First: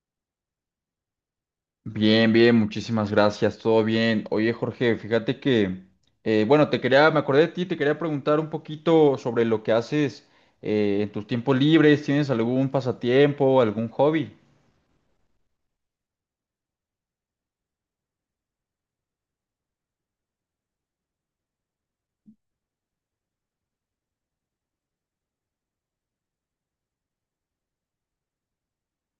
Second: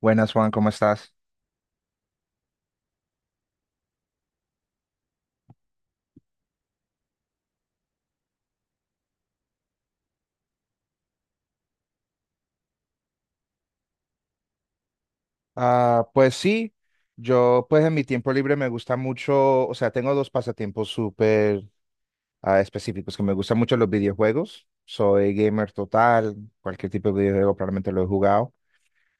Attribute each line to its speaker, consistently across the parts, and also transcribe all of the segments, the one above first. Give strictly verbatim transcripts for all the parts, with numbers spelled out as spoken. Speaker 1: Buenas, Juan, ¿cómo estás?
Speaker 2: Bien, bien, muchísimas gracias, todo bien. Oye, Jorge, fíjate que, eh, bueno, te quería, me acordé de ti, te quería preguntar un poquito sobre lo que haces eh, en tus tiempos libres. ¿Tienes algún pasatiempo, algún hobby?
Speaker 1: Ah, pues sí, yo pues en mi tiempo libre me gusta mucho, o sea, tengo dos pasatiempos súper ah, específicos, que me gustan mucho los videojuegos, soy gamer total, cualquier tipo de videojuego probablemente lo he jugado.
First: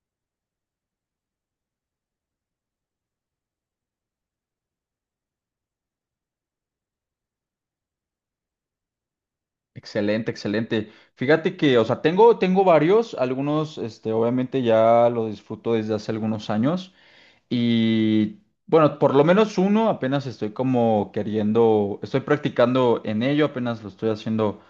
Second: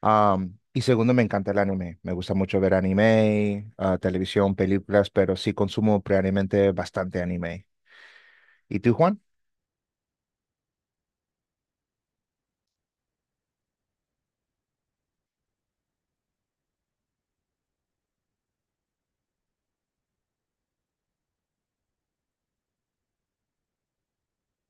Speaker 1: Am, y segundo, me encanta el anime, me gusta mucho ver anime, ah, televisión, películas, pero sí consumo previamente bastante anime. ¿Y tú, Juan?
Speaker 2: Excelente, excelente. Fíjate que, o sea, tengo, tengo varios, algunos, este, obviamente ya lo disfruto desde hace algunos años y, bueno, por lo menos uno apenas estoy como queriendo, estoy practicando en ello, apenas lo estoy haciendo,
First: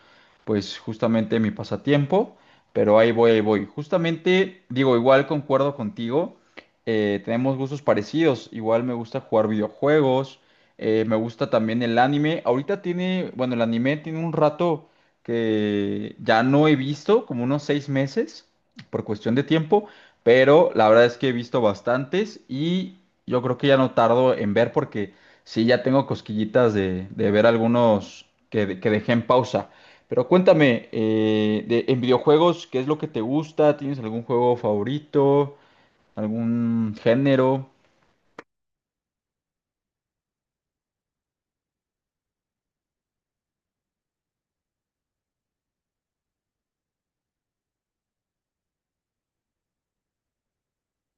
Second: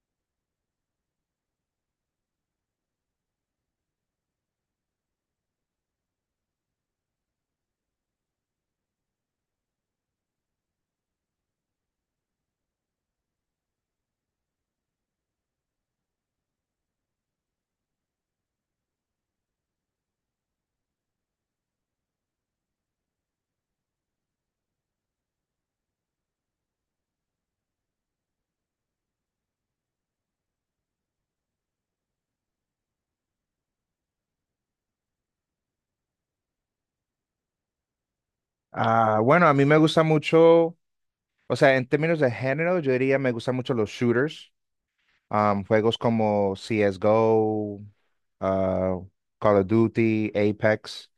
Speaker 2: pues, justamente mi pasatiempo, pero ahí voy, ahí voy. Justamente, digo, igual concuerdo contigo, eh, tenemos gustos parecidos, igual me gusta jugar videojuegos, eh, me gusta también el anime, ahorita tiene, bueno, el anime tiene un rato que ya no he visto, como unos seis meses, por cuestión de tiempo, pero la verdad es que he visto bastantes y yo creo que ya no tardo en ver porque sí, ya tengo cosquillitas de, de ver algunos que, de- que dejé en pausa. Pero cuéntame, eh, de- en videojuegos, ¿qué es lo que te gusta? ¿Tienes algún juego favorito? ¿Algún género?
Speaker 1: Ah, bueno, a mí me gusta mucho, o sea, en términos de género, yo diría me gustan mucho los shooters. Um, juegos como C CSGO, ah, Call of Duty, Apex.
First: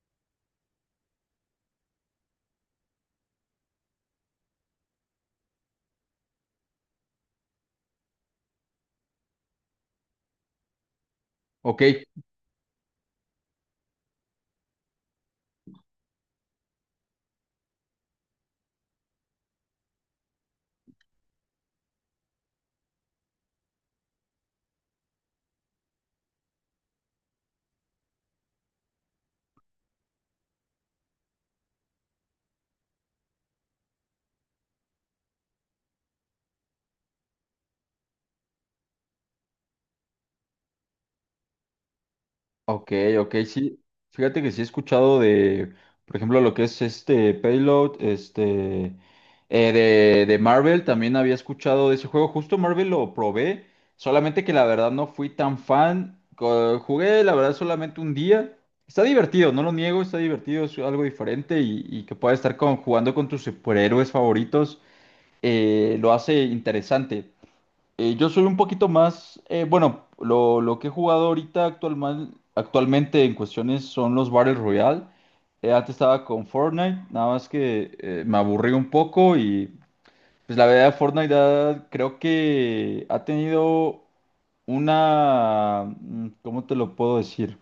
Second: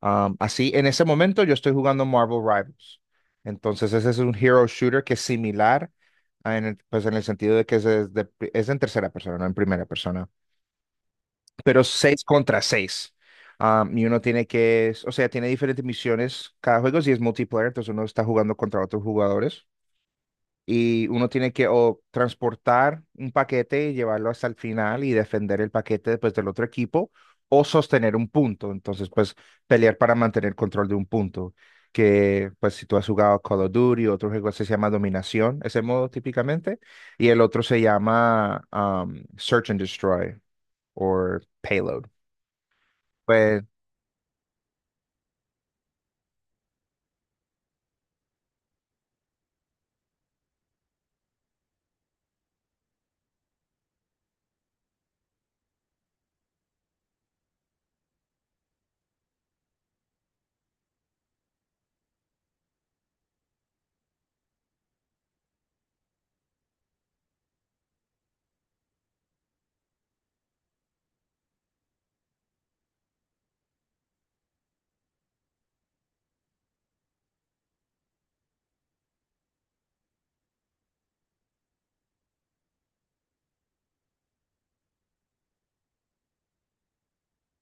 Speaker 1: Um, así, en ese momento yo estoy jugando Marvel Rivals. Entonces, ese es un hero shooter que es similar, a en el, pues en el sentido de que es, es de- es en tercera persona, no en primera persona,
Speaker 2: Ok.
Speaker 1: pero seis contra seis. Um, y uno tiene que, o sea, tiene diferentes misiones cada juego, si es multiplayer, entonces uno está jugando contra otros jugadores y uno tiene que o transportar un paquete y llevarlo hasta el final y defender el paquete después del otro equipo o sostener un punto. Entonces, pues pelear para mantener control de un punto. Que pues si tú has jugado Call of Duty, otro juego se llama Dominación, ese modo típicamente, y el otro se llama um, Search and Destroy o Payload.
Speaker 2: Ok, ok,
Speaker 1: Pues,
Speaker 2: sí. Fíjate que sí he escuchado de, por ejemplo, lo que es este Payload, este, eh, de, de Marvel, también había escuchado de ese juego. Justo Marvel lo probé, solamente que la verdad no fui tan fan. Co- Jugué, la verdad, solamente un día. Está divertido, no lo niego, está divertido, es algo diferente y, y que pueda estar con, jugando con tus superhéroes favoritos, eh, lo hace interesante. Eh, yo soy un poquito más, eh, bueno, lo, lo que he jugado ahorita actualman- actualmente en cuestiones son los Battle Royale. Eh, antes estaba con Fortnite, nada más que eh, me aburrí un poco y pues la verdad Fortnite ha- creo que ha tenido una, mm, ¿cómo te lo puedo decir?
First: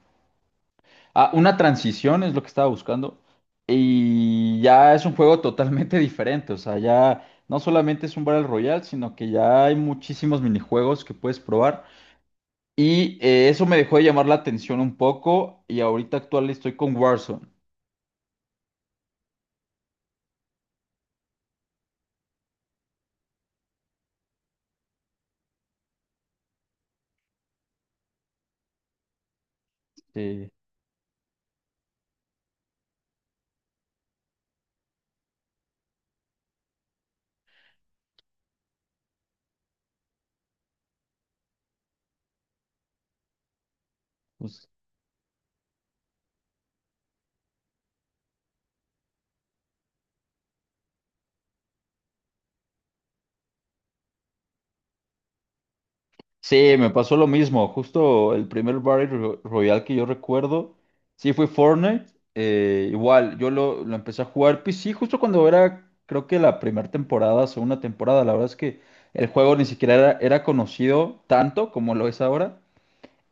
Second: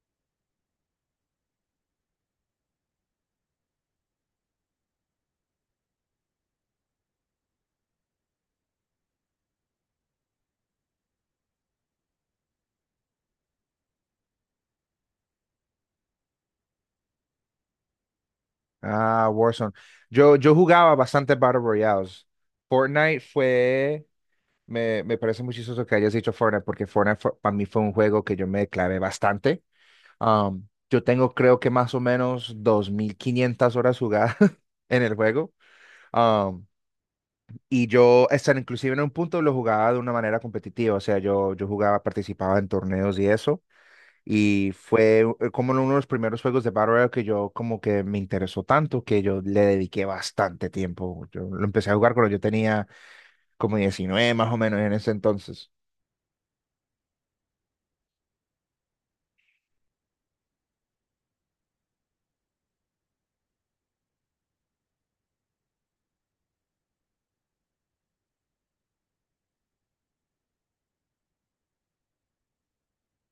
Speaker 2: Ah, una transición es lo que estaba buscando. Y ya es un juego totalmente diferente. O sea, ya no solamente es un Battle Royale, sino que ya hay muchísimos minijuegos que puedes probar. Y eh, eso me dejó de llamar la atención un poco. Y ahorita actual estoy con Warzone.
Speaker 1: ah, Warzone. Yo, yo jugaba bastante Battle Royales. Fortnite fue Me, me parece muy chistoso que hayas dicho Fortnite, porque Fortnite para mí fue un juego que yo me clavé bastante.
Speaker 2: Eh,
Speaker 1: Am, yo tengo creo que más o menos dos mil quinientas horas jugadas en el juego. Am, y yo, hasta inclusive en un punto lo jugaba de una manera competitiva, o sea, yo, yo jugaba, participaba en torneos y eso.
Speaker 2: pues,
Speaker 1: Y fue eh, como uno de los primeros juegos de Battle Royale que yo como que me interesó tanto que yo le dediqué bastante tiempo. Yo lo empecé a jugar cuando yo tenía como diecinueve más o menos en ese entonces.
Speaker 2: Sí, me pasó lo mismo. Justo el primer Battle Ro- Royale que yo recuerdo, sí fue Fortnite. Eh, igual, yo lo, lo empecé a jugar P C justo cuando era, creo que la primera temporada, segunda temporada. La verdad es que el juego ni siquiera era, era conocido tanto como lo es ahora.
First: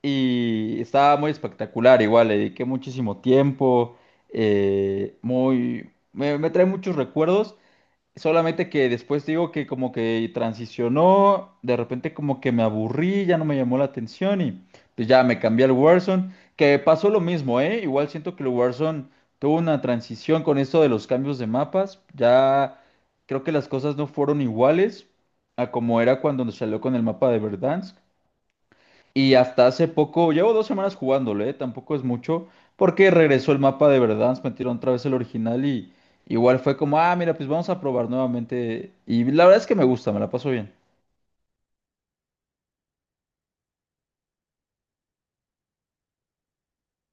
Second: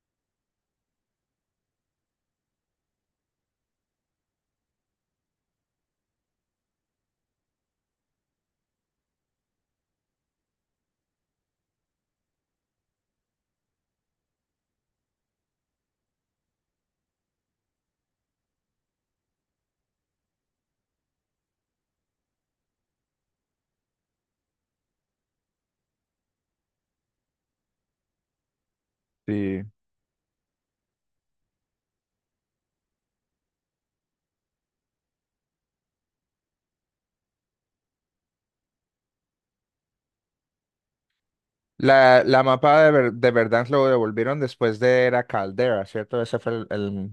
Speaker 2: Y estaba muy espectacular, igual, le dediqué muchísimo tiempo. eh, muy, me, me trae muchos recuerdos. Solamente que después digo que como que transicionó, de repente como que me aburrí, ya no me llamó la atención y pues ya me cambié al Warzone, que pasó lo mismo, ¿eh? Igual siento que el Warzone tuvo una transición con esto de los cambios de mapas, ya creo que las cosas no fueron iguales a como era cuando nos salió con el mapa de Verdansk. Y
Speaker 1: Sí.
Speaker 2: hasta hace poco, llevo dos semanas jugándolo, ¿eh? Tampoco es mucho, porque regresó el mapa de Verdansk, metieron otra vez el original y igual fue como, ah, mira, pues vamos a probar nuevamente. Y la verdad es que me gusta, me la paso bien.
Speaker 1: La, la mapa de, Ver- de Verdansk lo devolvieron después de Era Caldera, ¿cierto? Ese fue el, el-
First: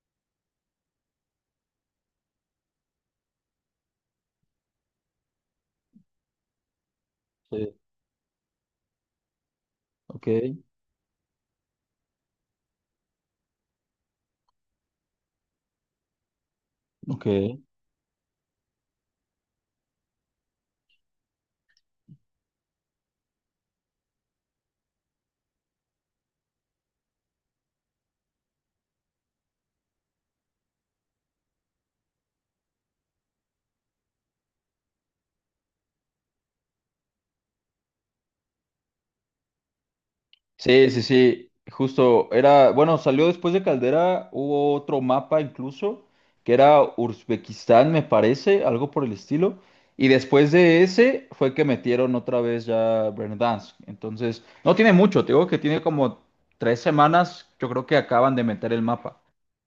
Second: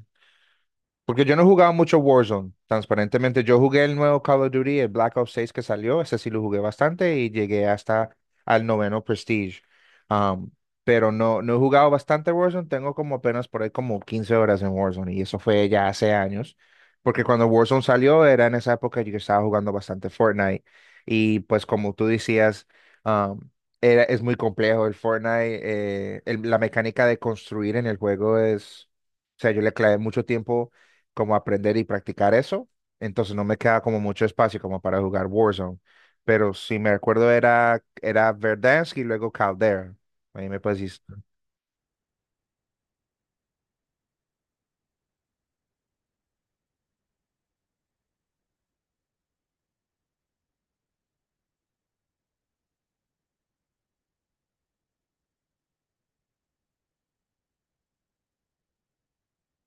Speaker 1: Porque yo no jugaba mucho Warzone, transparentemente. Yo jugué el nuevo Call of Duty, el Black Ops seis que salió, ese sí lo jugué bastante y llegué
Speaker 2: Sí.
Speaker 1: hasta al noveno Prestige.
Speaker 2: Ok,
Speaker 1: Am, pero no, no he jugado bastante Warzone, tengo como apenas por ahí como quince horas en Warzone y eso fue ya hace años. Porque cuando
Speaker 2: ok.
Speaker 1: Warzone salió era en esa época yo estaba jugando bastante Fortnite y pues como tú decías, am, era, es muy complejo el Fortnite, eh, el- la mecánica de construir en el juego es. O sea, yo le clavé mucho tiempo como aprender y practicar eso. Entonces no me queda como mucho espacio como para jugar Warzone. Pero si me recuerdo era, era Verdansk y luego Caldera. Ahí me puedes
Speaker 2: Sí, sí, sí, justo era, bueno, salió después de Caldera, hubo otro mapa incluso, que era Uzbekistán, me parece, algo por el estilo, y después de ese fue que metieron otra vez ya Verdansk, entonces, no tiene mucho, te digo que tiene como tres semanas, yo creo que acaban de meter el mapa,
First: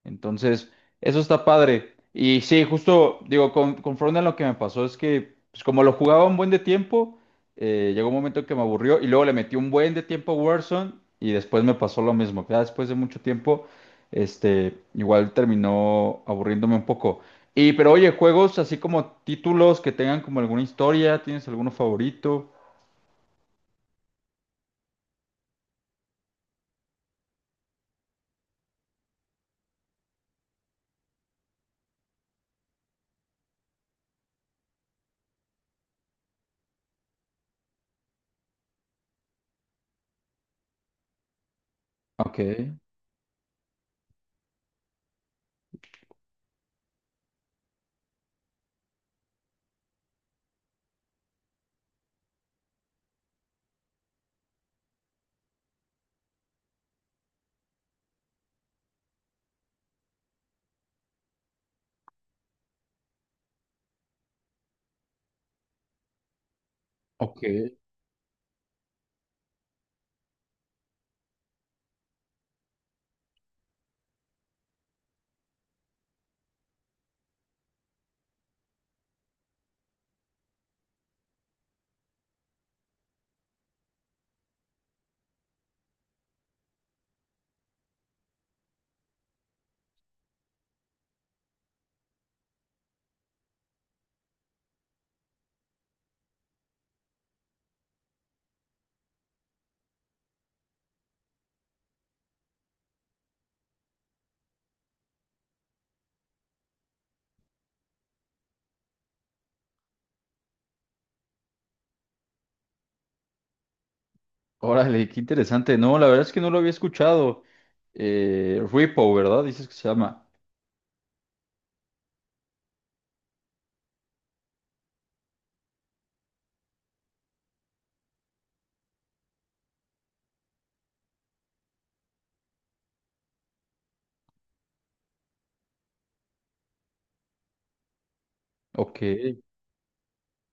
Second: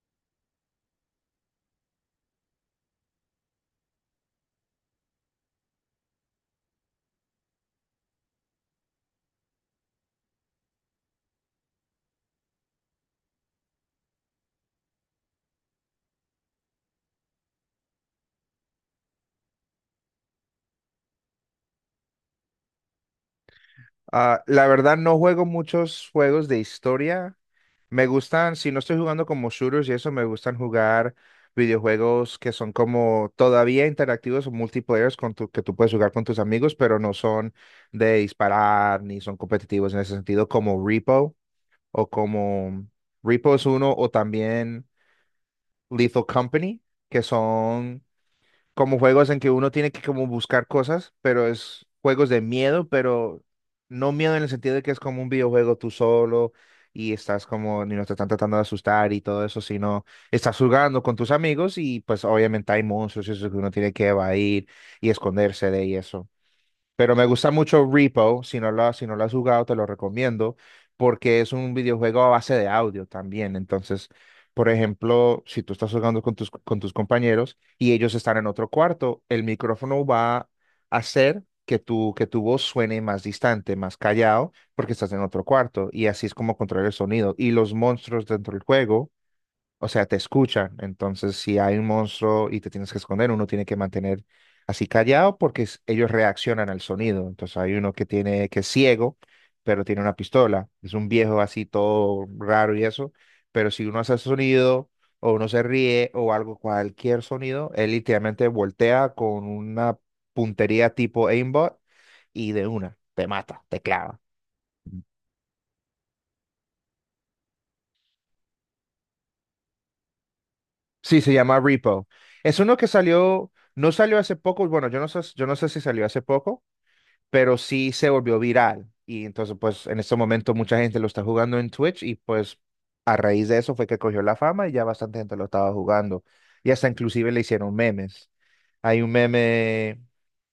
Speaker 2: entonces, eso está padre, y sí, justo, digo, con, conforme a lo que me pasó, es que, pues como lo jugaba un buen de tiempo, eh, llegó un momento que me aburrió y luego le metí un buen de tiempo a Warzone y después me pasó lo mismo. Ya después de mucho tiempo, este, igual terminó aburriéndome un poco. Y, pero oye, juegos así como títulos que tengan como alguna historia, ¿tienes alguno favorito?
Speaker 1: Ah, La verdad no juego muchos juegos de historia. Me gustan, si no estoy jugando como shooters y eso, me gustan jugar videojuegos que son como todavía interactivos o multiplayers con tu- que tú puedes jugar con tus amigos, pero no son de disparar ni son competitivos en ese sentido, como Repo. O
Speaker 2: Ok,
Speaker 1: como Repo es uno, o también Lethal Company, que son como juegos en que uno tiene que como buscar cosas, pero es juegos de miedo, pero no miedo en el sentido de que es como un videojuego tú solo y estás como, ni no te están tratando de asustar y todo eso, sino estás jugando con tus amigos y pues obviamente hay monstruos y eso que uno tiene que evadir y esconderse de y eso. Pero me
Speaker 2: ok.
Speaker 1: gusta mucho Repo, si no lo, has- si no lo has jugado, te lo recomiendo, porque es un videojuego a base de audio también. Entonces, por ejemplo, si tú estás jugando con tus, con tus compañeros y ellos están en otro cuarto, el micrófono va a hacer que tu, que tu voz suene más distante, más callado, porque estás en otro cuarto. Y así es como controlar el sonido. Y los monstruos dentro del juego, o sea, te escuchan. Entonces, si hay un monstruo y te tienes que esconder, uno tiene que mantener así callado porque es- ellos reaccionan al sonido. Entonces, hay uno que tiene que es ciego, pero tiene una pistola. Es un viejo así todo raro y eso. Pero si uno hace sonido o uno se ríe o algo, cualquier sonido, él literalmente voltea con una puntería tipo aimbot y de una te mata, te clava.
Speaker 2: Órale, qué interesante. No, la verdad es que no lo había escuchado. Eh, Repo, ¿verdad? Dices que se llama.
Speaker 1: Sí, se llama Repo. Es uno que salió, no salió hace poco, bueno, yo no sé, yo no sé si salió hace poco, pero sí se volvió viral. Y entonces, pues en este momento mucha gente lo está jugando en Twitch y pues a raíz de eso fue que cogió la fama y ya bastante gente lo estaba jugando. Y hasta inclusive le hicieron memes.
Speaker 2: Ok,
Speaker 1: Hay un meme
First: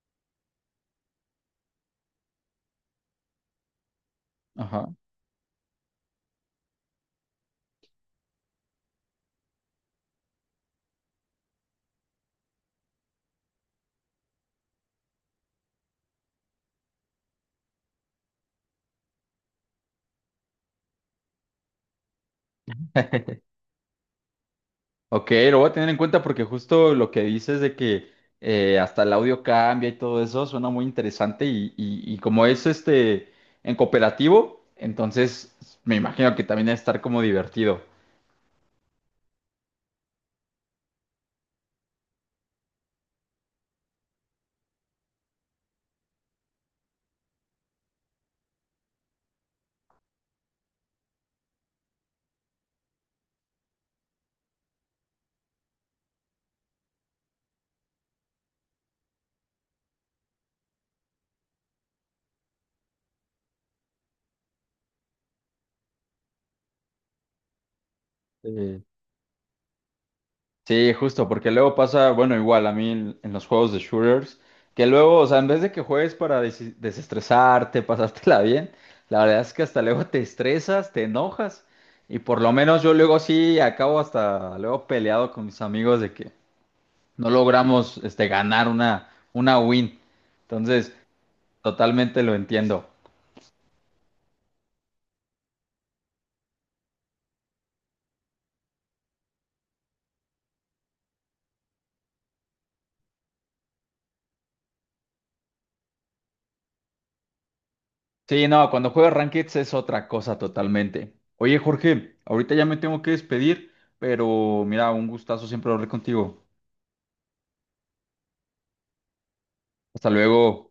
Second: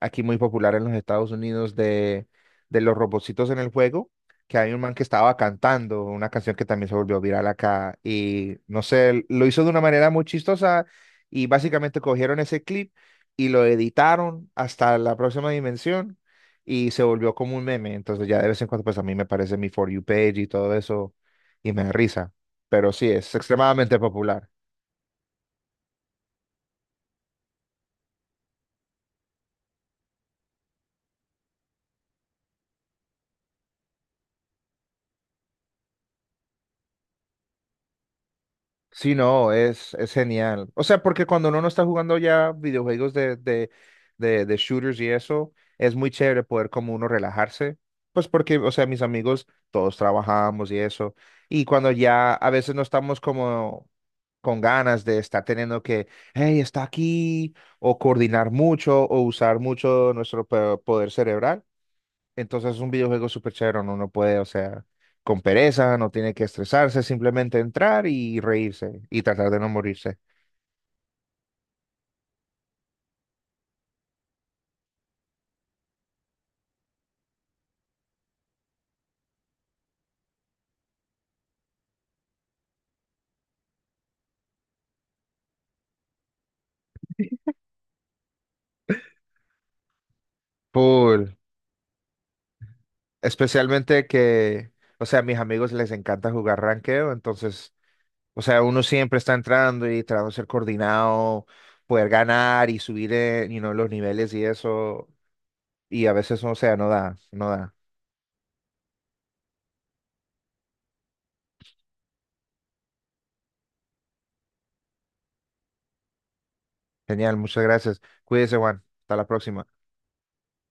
Speaker 1: aquí muy popular en los Estados Unidos de, de, los robotcitos en el juego, que hay un
Speaker 2: ajá.
Speaker 1: man que estaba cantando una canción que también se volvió viral acá y no sé, lo hizo de una manera muy chistosa y básicamente cogieron ese clip y lo editaron hasta la próxima dimensión y se volvió como un meme. Entonces ya de vez en cuando pues a mí me aparece mi For You page y todo eso y me da risa. Pero sí, es extremadamente popular.
Speaker 2: Ok, lo voy a tener en cuenta porque justo lo que dices de que eh, hasta el audio cambia y todo eso suena muy interesante y, y- y como es este en cooperativo, entonces me imagino que también debe estar como divertido.
Speaker 1: Sí, no, es, es genial. O sea, porque cuando uno no está jugando ya videojuegos de, de, de, de shooters y eso, es muy chévere poder como uno relajarse. Pues porque, o sea, mis amigos, todos trabajamos y eso. Y cuando ya a veces no estamos como con ganas de estar teniendo que, hey, está aquí, o coordinar mucho, o usar mucho nuestro pe- poder cerebral, entonces es un videojuego súper chévere, uno no puede, o sea, con pereza, no tiene que estresarse, simplemente entrar y
Speaker 2: Eh,
Speaker 1: reírse y tratar de no morirse.
Speaker 2: sí, justo, porque luego pasa, bueno, igual a mí en, en los juegos de shooters, que luego, o sea, en vez de que juegues para desi- desestresarte, pasártela bien, la verdad es que hasta luego te estresas, te enojas y por lo menos yo luego sí acabo hasta luego peleado con mis amigos de que... no logramos este, ganar una, una win. Entonces,
Speaker 1: Cool.
Speaker 2: totalmente lo entiendo.
Speaker 1: Especialmente que, o sea, a mis amigos les encanta jugar ranqueo, entonces, o sea, uno siempre está entrando y tratando de ser coordinado, poder ganar y subir, eh, you know, los niveles y eso, y a veces, o sea, no da, no da.
Speaker 2: Sí, no, cuando juegas Rankeds es otra cosa totalmente. Oye, Jorge, ahorita ya me tengo que despedir, pero mira, un gustazo siempre hablar contigo.
Speaker 1: Genial, muchas gracias. Cuídese, Juan. Hasta la próxima.
Speaker 2: Hasta luego.